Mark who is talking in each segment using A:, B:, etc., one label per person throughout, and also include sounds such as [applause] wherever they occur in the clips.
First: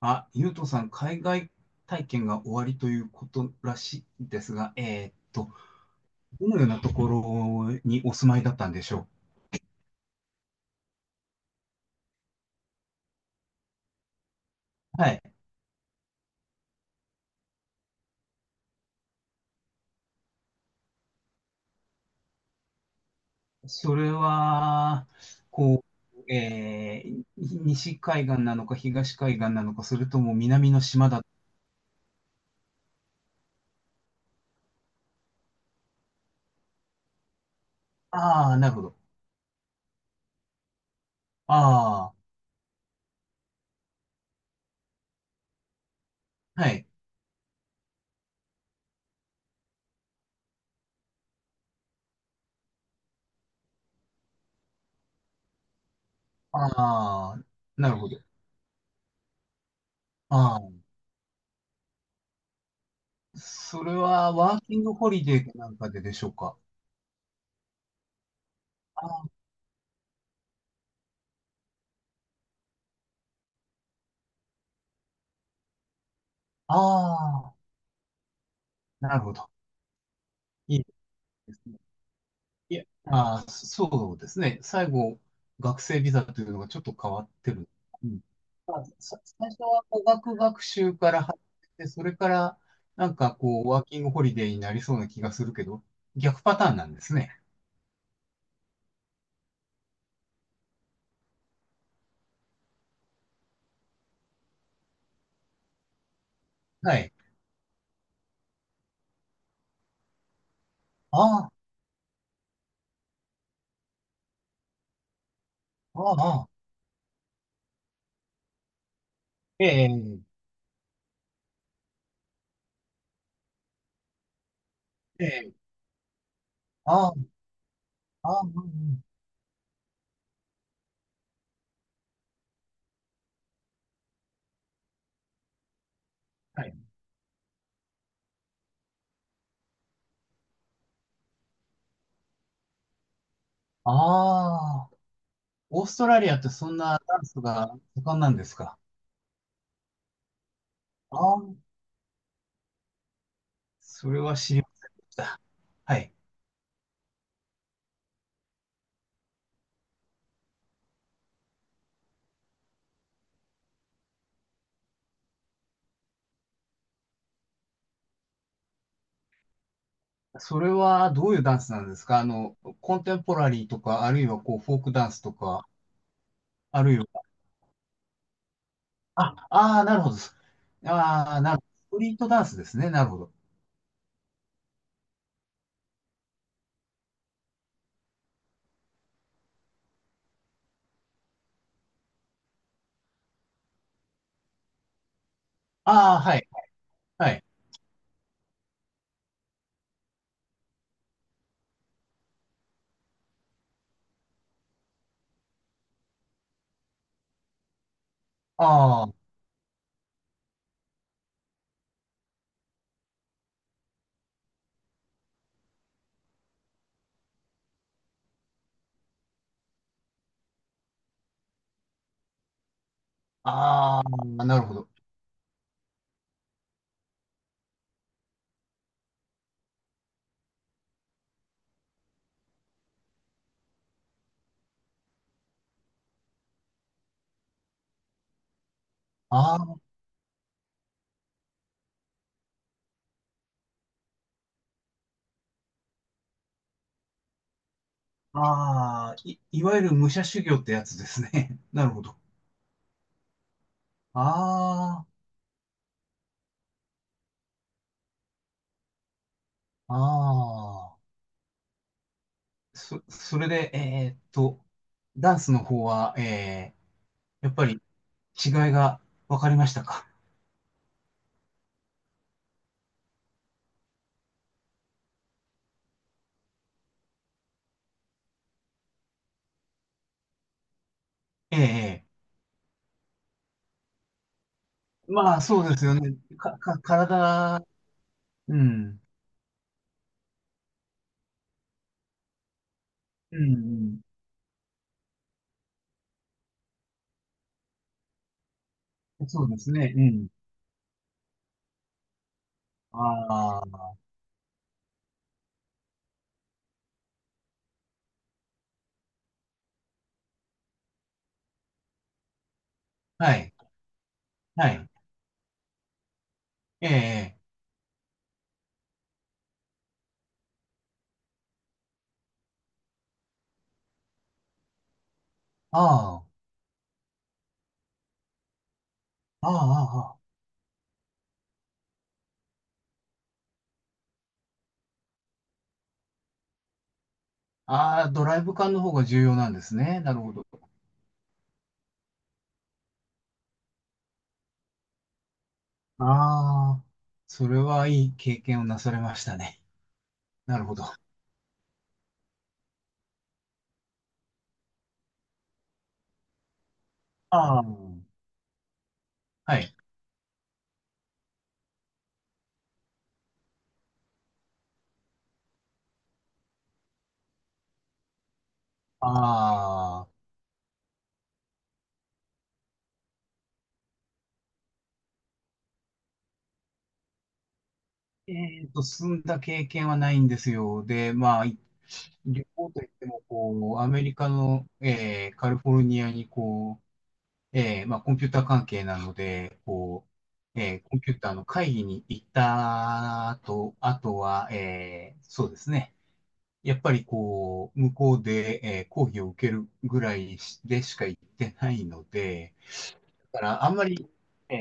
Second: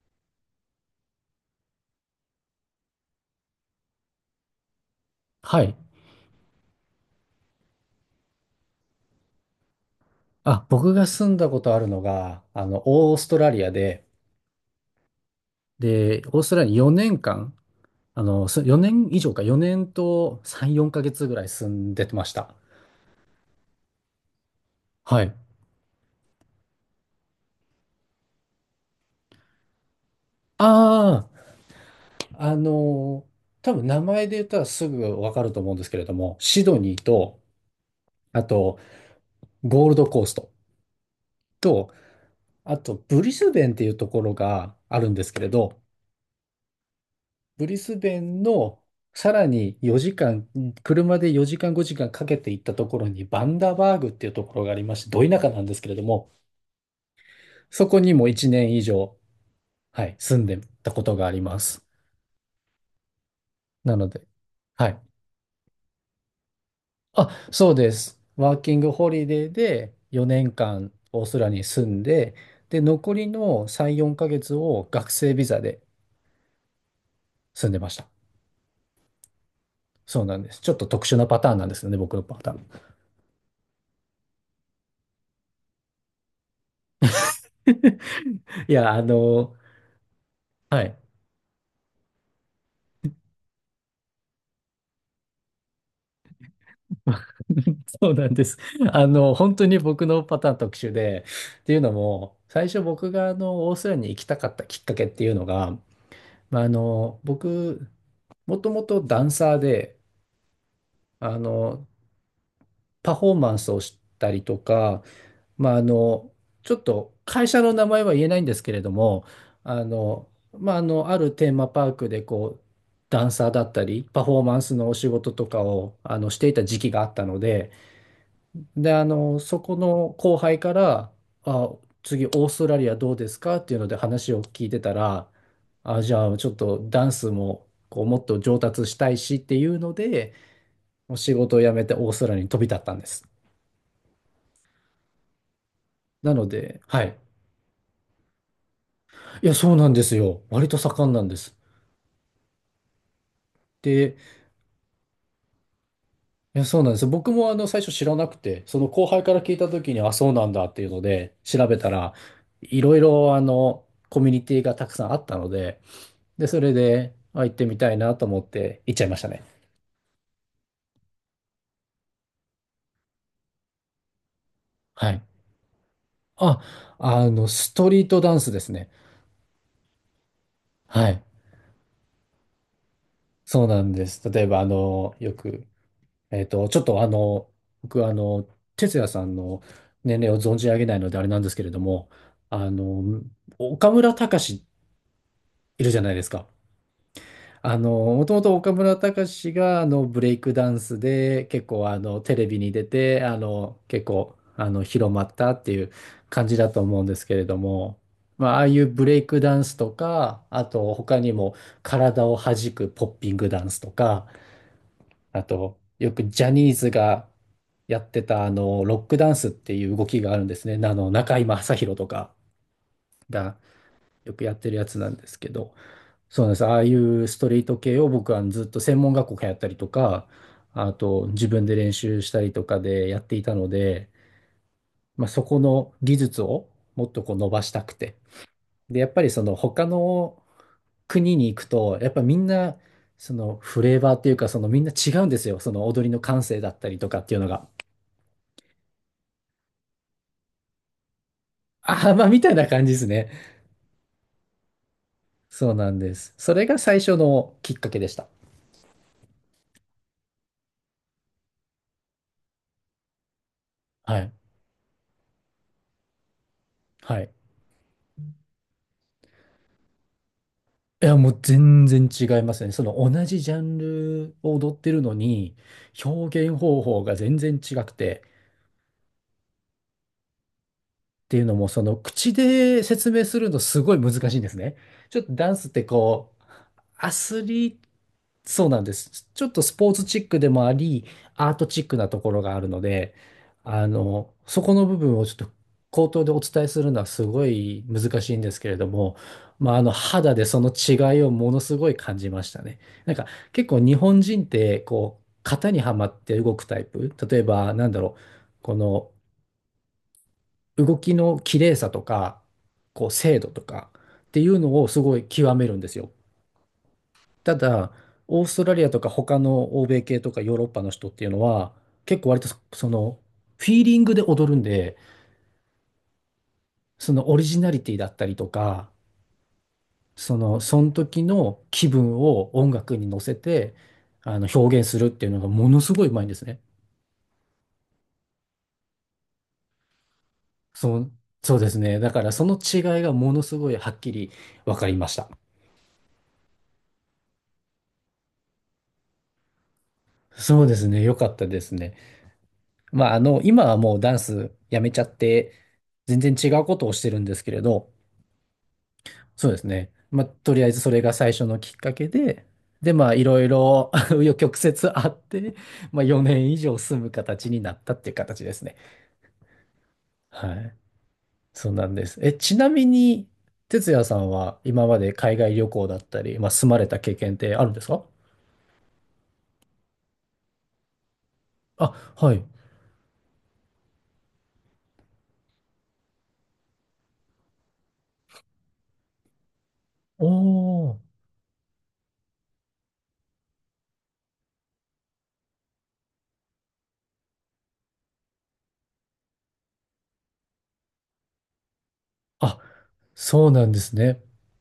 A: あ、ゆうとさん、海外体験が終わりということらしいですが、
B: はい。
A: どのようなところにお住まいだったんでしょ
B: 僕が住んだことあるのが、オーストラリアで、
A: う。はい。
B: で、オーストラリアに4年間、4年以上か、4年と3、4ヶ月ぐらい住んでました。
A: それは、
B: はい。
A: こう、西海岸なのか東海岸なのか、それとも南の島
B: あ
A: だ。
B: あ、あの、多分名前で言ったらすぐわかると思うんですけれども、シドニーと、あ
A: ああ、なる
B: と、
A: ほど。
B: ゴールドコーストと、
A: あ
B: あと、ブリスベンっていうところがあるんですけれど、
A: あ、はい。
B: ブリスベンのさらに4時間、車で4時間5時間かんかけて行ったところにバンダバーグっていうところがありまして、ど田舎なんですけれども、
A: ああ、
B: そ
A: なる
B: こ
A: ほ
B: に
A: ど。
B: も1年以上、はい、住ん
A: あ
B: で
A: あ、
B: たことがあります。
A: それ
B: なので、
A: はワーキン
B: は
A: グ
B: い。
A: ホリデーかなんかででしょうか。
B: そうです。ワーキングホリ
A: あ
B: デーで4年間オーストラリアに住んで、で、残りの3、4ヶ月を学生ビザで
A: あ、あ
B: 住
A: あ、
B: んでました。
A: なるほど。
B: そうなんです。ちょっ
A: いい
B: と特殊なパタ
A: で
B: ーン
A: す
B: なんで
A: ね。
B: すよね、僕のパターン。
A: いや、あー、そうですね。最後、学生ビザというのがちょっと変わってる。うん。
B: [laughs] い
A: まあ、
B: や、あ
A: 最
B: の、
A: 初は語学学
B: は
A: 習
B: い。
A: から入って、それからなんかこう、ワーキングホリデーになりそうな気がするけど、逆パターンなんですね。
B: [laughs] そうなんです。本当に僕のパターン特殊で、っていうのも、最初僕がオーストラリアに行きたかったきっかけっていうのが、
A: はい。
B: 僕、もともとダンサーで、あ
A: ああ、
B: の、パフォーマンスをしたりとか、まあ、あ
A: あ
B: の、
A: あ、ああ、
B: ちょっと会社の名前は言えないんですけれども、
A: ええ、
B: あるテーマパークでこう、ダンサーだったり、パフォーマンスのお仕
A: え
B: 事と
A: え、
B: かを、していた時期があ
A: あ
B: った
A: あ、
B: ので、
A: ああ、うんう
B: で、
A: ん。
B: そこの後輩から、あ、次オーストラリアどうですかっていうので話を聞いてたら、あ、じゃあちょっ
A: はい。
B: とダンスもこうもっと上達したいしっていうので、もう仕事を辞めてオーストラリアに飛び立ったんです。
A: ああ、オーストラリ
B: な
A: アっ
B: の
A: てそん
B: で、
A: な
B: はい。
A: ダンスが盛んなんですか。
B: いや、そうなんですよ。割と盛ん
A: あ
B: なんで
A: あ、
B: す。
A: そ
B: で、
A: れは知りま、はい。
B: いや、そうなんです。僕も最初知らなくて、その後輩から聞いた時に、あ、そうなんだっていうので、調べたら、いろいろコミュニティがたくさんあったので、で、それで、あ、行ってみたいなと思って行っちゃいましたね。
A: それはどういうダンスなんですか、あの、コンテンポラリーとか、あるいはこう、フォークダ
B: は
A: ンス
B: い。
A: とか、
B: あ、
A: あるいは、
B: ストリートダンスですね。
A: あ、ああ、なるほど。
B: はい。
A: ああ、なるほど。ストリートダンスですね。なるほど。
B: そうなんです。例えば、あの、よく、えっと、ちょっとあの、僕、あの、哲也さんの年齢を存じ上げないのであれなんですけれども、あの、岡村隆史いるじゃない
A: ああ、
B: です
A: は
B: か。
A: い、はい。
B: もともと岡村隆史がブレイクダンスで結構テレビに出て結構広まったっていう感じだと思うんですけれども、まあ、ああいうブ
A: あ
B: レイクダンスとか、あと他にも体を弾くポッピングダンスとか、あとよくジャニーズがやってたロックダンスっていう動きがあるんですね。中居正広とかが
A: あ、あ
B: よく
A: あ、
B: やっ
A: なる
B: て
A: ほ
B: るや
A: ど。
B: つなんですけど。そうなんです。ああいうストリート系を僕はずっと専門学校通ったりとか、あと自分で練習したりとかでやっていたので、まあ、そこの技術をもっとこう伸ばしたくて。で、やっぱりその
A: あ
B: 他の国に行くと、やっぱみんなそのフレーバーっていうか、そのみんな違うんですよ。その踊りの感性だったりとかっていうのが。
A: あ、ああ、いわゆる武者修行ってやつですね。[laughs] なるほ
B: ああ、
A: ど。
B: まあみたいな感じですね。
A: あ
B: そうなんです。それが最初のきっかけでした。
A: あ、ああ。それで、
B: はい。
A: ダンスの方は、
B: はい。
A: やっぱり違いが分かりましたか。
B: いや、もう全然違いますね。その同じジャンルを踊ってるのに、表現方法が全然違くて、っていうの
A: え
B: も、その
A: え、ええ、
B: 口で説明するのすごい難しいんですね。ちょっと
A: まあ、
B: ダン
A: そ
B: ス
A: う
B: っ
A: で
B: て
A: すよね。
B: こう、アス
A: 体、
B: リート、
A: う
B: そうなんで
A: ん、
B: す。ちょっとスポーツチックでもあり、アートチックなところがあるので、
A: うん、
B: そこの部分をちょっと口頭でお伝えするのはすごい難しいんですけれども、
A: うん。そうですね、うん。
B: 肌でその違いをものすごい感じましたね。なんか結構
A: あ
B: 日本人って、こう、型にはまって動くタイプ。例えば、なんだろう、この、動きの綺麗さとか、こう
A: あ、は
B: 精度
A: い、
B: とかっていう
A: は
B: のを
A: い。
B: すごい極めるんですよ。
A: ええ、
B: ただ、オーストラリアとか他の欧米系とかヨーロッパの人っていうのは、結構割とその、フィーリングで踊るんで、
A: あ
B: そのオリジナリティだったりとか、
A: あ、ああ、
B: その、その時の気分を音楽に乗せて、表現するっていうのがものすごいうまいんですね。
A: ああ、ああ、ドライブ感の方が重要なんですね。なるほど。
B: そう、そうですね。だからその違いがものすごいはっきり分かりました。
A: ああ、それはいい経験をなされましたね。な
B: そ
A: る
B: う
A: ほ
B: で
A: ど。
B: す
A: あ
B: ね。よかったですね。今はもうダンスやめちゃって、全然違うことをしてるんですけれ
A: あ、
B: ど、そうで
A: は
B: す
A: い。
B: ね。まあ、とりあえずそれが最初のきっかけで、で、まあ、いろいろ [laughs] 紆余曲折あって、まあ、4年以上住む形になったっていう形ですね。
A: ああ、
B: はい。そうなんです。え、ちなみに、哲也さんは今まで海外旅行だったり、まあ、住まれた経験ってあるんですか？
A: えっと、進んだ経験はないんですよ。で、まあ、い
B: あ、はい。
A: 旅行といっても、こう、アメリカの、カリフォルニアに、こう、まあ、コンピューター関係なので、こ
B: お
A: う、コ
B: ー。
A: ンピューターの会議に行った後、あとは、そうですね。やっぱりこう、向こうで、講義を受けるぐらいでしか行ってないので、
B: あ、
A: だか
B: そう
A: ら
B: な
A: あ
B: ん
A: ん
B: で
A: ま
B: す
A: り、
B: ね。
A: えー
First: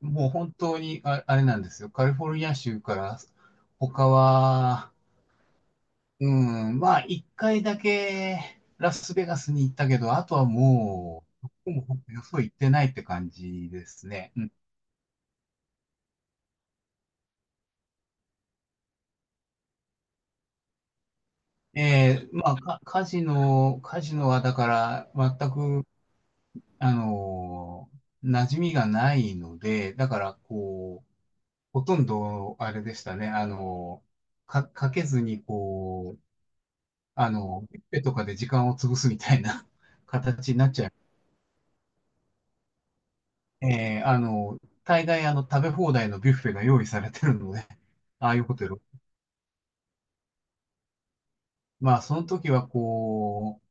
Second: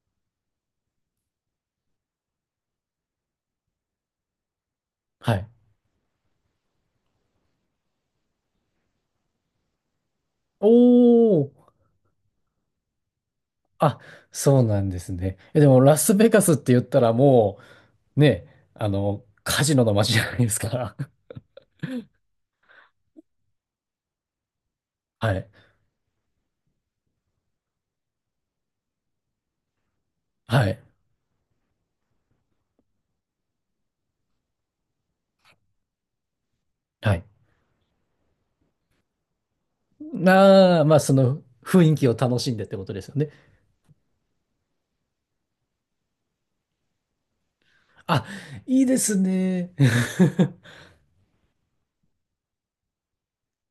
A: もう本当にあれなんですよ。カリフォルニア州から他は、
B: はい。
A: うん、まあ、一回だけラスベガスに行ったけど、あとはも
B: お
A: う、
B: ー。
A: どこもよそ行ってないって感じで
B: あ、
A: すね。うん、
B: そうなんですね。え、でも、ラスベガスって言ったらもう、ね、カジノの街じゃないですか。[laughs]
A: まあ、カジノ、カジノはだから、
B: は
A: 全
B: い。
A: く、あの馴染みがないので、だから、
B: はい。
A: こう、ほとんど、あれでしたね、かけずに、こう、
B: はい。
A: あの、ビュッフェとかで時間を潰すみたいな [laughs] 形になっちゃい、
B: まあ、その雰囲気を楽しんでってことですよね。
A: あの、大概あの食べ放題のビュッフェが用意されてるので、[laughs]
B: あ、
A: ああいうホテル。
B: いいですね。
A: まあ、その時はこう、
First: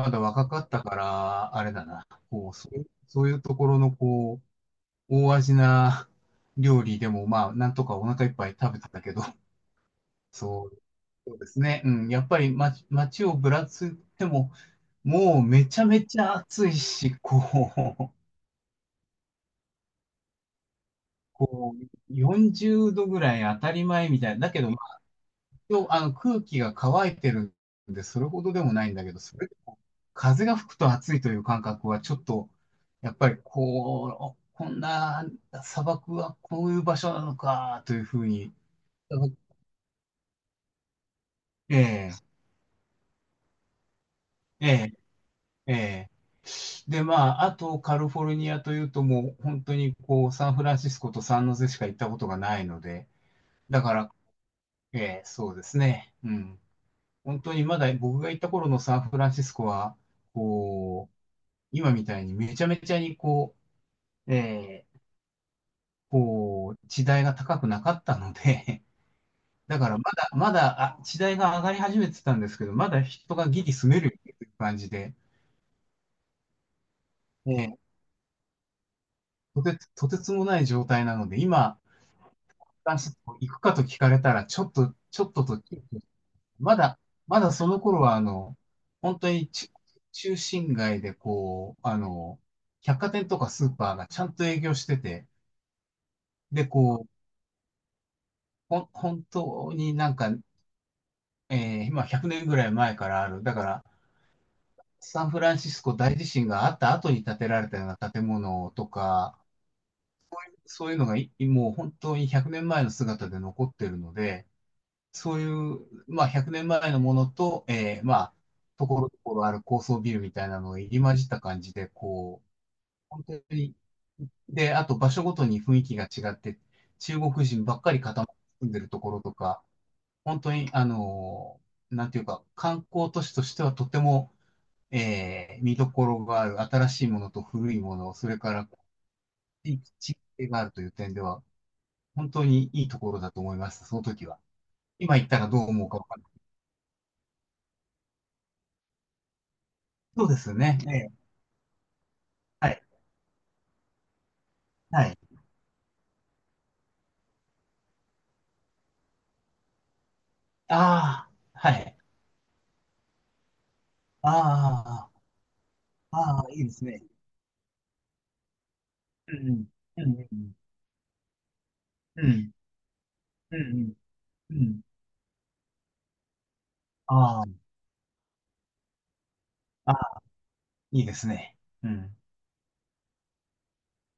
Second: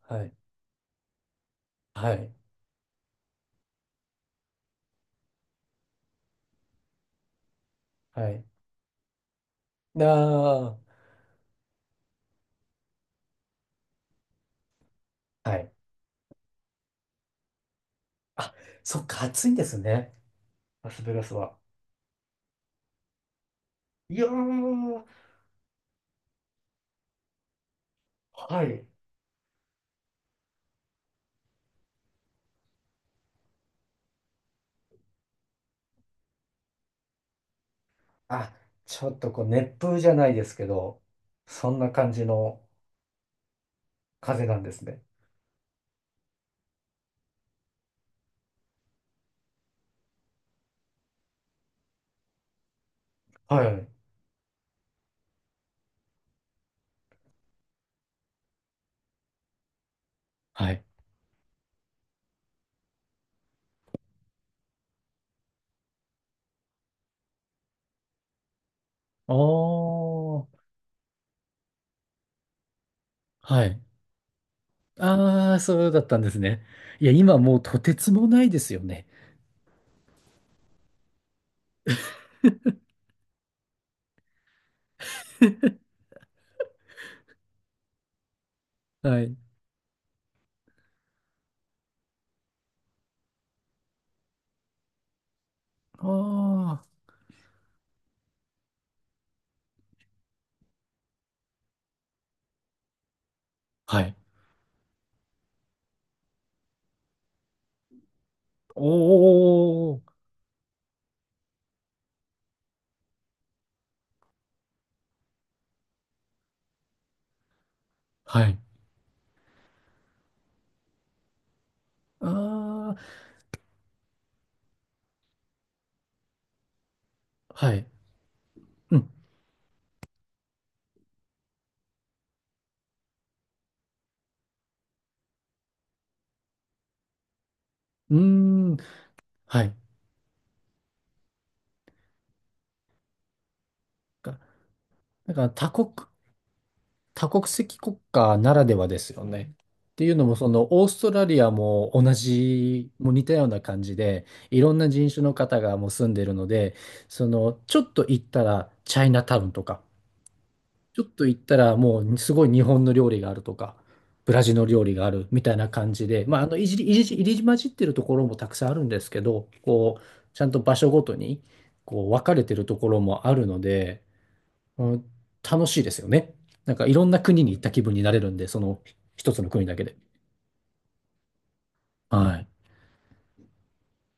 B: [laughs]
A: だ
B: はい。
A: 若かったから、あれだな、
B: はい。
A: こう、そういうところのこう、大味な [laughs] 料理でも、まあ、なんとかお腹い
B: は
A: っ
B: い。
A: ぱい食べてたけど、[laughs] そ
B: なあ、
A: う、そうですね。うん、やっぱり街をぶらついても、もう
B: は
A: め
B: い。
A: ちゃめちゃ暑いし、こう、
B: あ、そっか、暑いんですね。ラスベガスは。
A: こう、40度ぐらい当たり前
B: い
A: み
B: やー、
A: たいな。だけど、応あの空気が乾いてるんで、それほどで
B: は
A: も
B: い。
A: ないんだけど、それでも風が吹くと暑いという感覚はちょっと、やっぱりこう、こんな砂漠はこういう場所なのかというふう
B: あ、
A: に、
B: ちょっとこう、熱風じゃないですけど、そ
A: え
B: んな感
A: え、
B: じの風なん
A: え
B: です
A: え、
B: ね。
A: ええ。で、まあ、あとカリフォルニアというともう本当にこうサンフランシスコとサンノゼしか行ったことがないので、
B: は
A: だ
B: い。
A: から、ええ、そうですね。うん。本当にまだ僕が行った頃のサンフランシスコは、
B: はい。
A: こう、今みたいにめちゃめちゃにこう、こう、地代が高くなかったので、[laughs] だからまだ、
B: お
A: ま
B: ー。
A: だ、あ、地代が上がり始めてたんですけど、まだ人が
B: は
A: ギリ
B: い。
A: 住めるっていう感じで、
B: ああ、そうだったんですね。いや、今
A: え
B: もうと
A: え、
B: てつもないですよね。
A: とてつもない状態なので、今、行くかと聞かれたら、ちょっとと、
B: [laughs]
A: まだ、まだその頃は、あの、本
B: は
A: 当
B: い。
A: にち中心街で、こう、あの、百貨店とかスーパーがちゃんと営業してて、で、
B: あ
A: こう、本当になんかまあ100年ぐらい前からある。だから、
B: あ。はい。
A: サンフランシスコ大地震があった後に建てられたような建物とか、
B: おー。
A: そういうのがいもう本当に100年前の姿で残ってるので、そういう、まあ100年前のものと、まあ、
B: はい。
A: ところどころある高層ビルみたいなのが入り混じった感じで、こう、
B: あ
A: 本当に、で、あと場所ごとに雰囲気が違って、中国
B: あ。
A: 人
B: は
A: ばっ
B: い。
A: かり固まって住んでる
B: う
A: と
B: ん。
A: ころとか、本当に、なんていうか、観光都市としてはとても、見どころがある、新しいものと古いもの、
B: うー
A: それから
B: ん。は
A: 地
B: い。
A: 域性があるという点では、本当にいいところだと思います、その時
B: か
A: は。今言っ
B: なん
A: たら
B: か
A: どう
B: 多
A: 思う
B: 国、
A: かわかんない。
B: 多国籍国家ならではですよね。っていうの
A: そう
B: も、
A: で
B: そ
A: す
B: の、
A: ね。
B: オー
A: え
B: ストラ
A: え、
B: リアも同
A: はい。
B: じ、もう似たような感じで、いろんな
A: は
B: 人
A: い。
B: 種の方がもう住んでるので、その、ちょっと行ったら、チャイナタウンとか、ちょっと
A: ああ、
B: 行った
A: は
B: ら
A: い。
B: もうすごい日本の料理があるとか、ブラジルの料理があ
A: あ
B: るみたいな感じ
A: あ、
B: で、
A: ああ、いい
B: い
A: で
B: じ
A: す
B: り、い
A: ね。
B: じり、入り混じってるところもたくさんあるんですけ
A: う
B: ど、
A: ん、
B: こう、
A: うん、う
B: ちゃん
A: ん、
B: と場所ごとに、こう、
A: う
B: 分かれ
A: ん、
B: てるところもある
A: う
B: の
A: ん、
B: で、
A: うん、うん。
B: うん、楽しいですよね。なんかいろんな
A: あ
B: 国
A: あ、
B: に行った気分になれるんで、その一つの国だけ
A: あ
B: で。
A: あ、いいですね。うん
B: はい。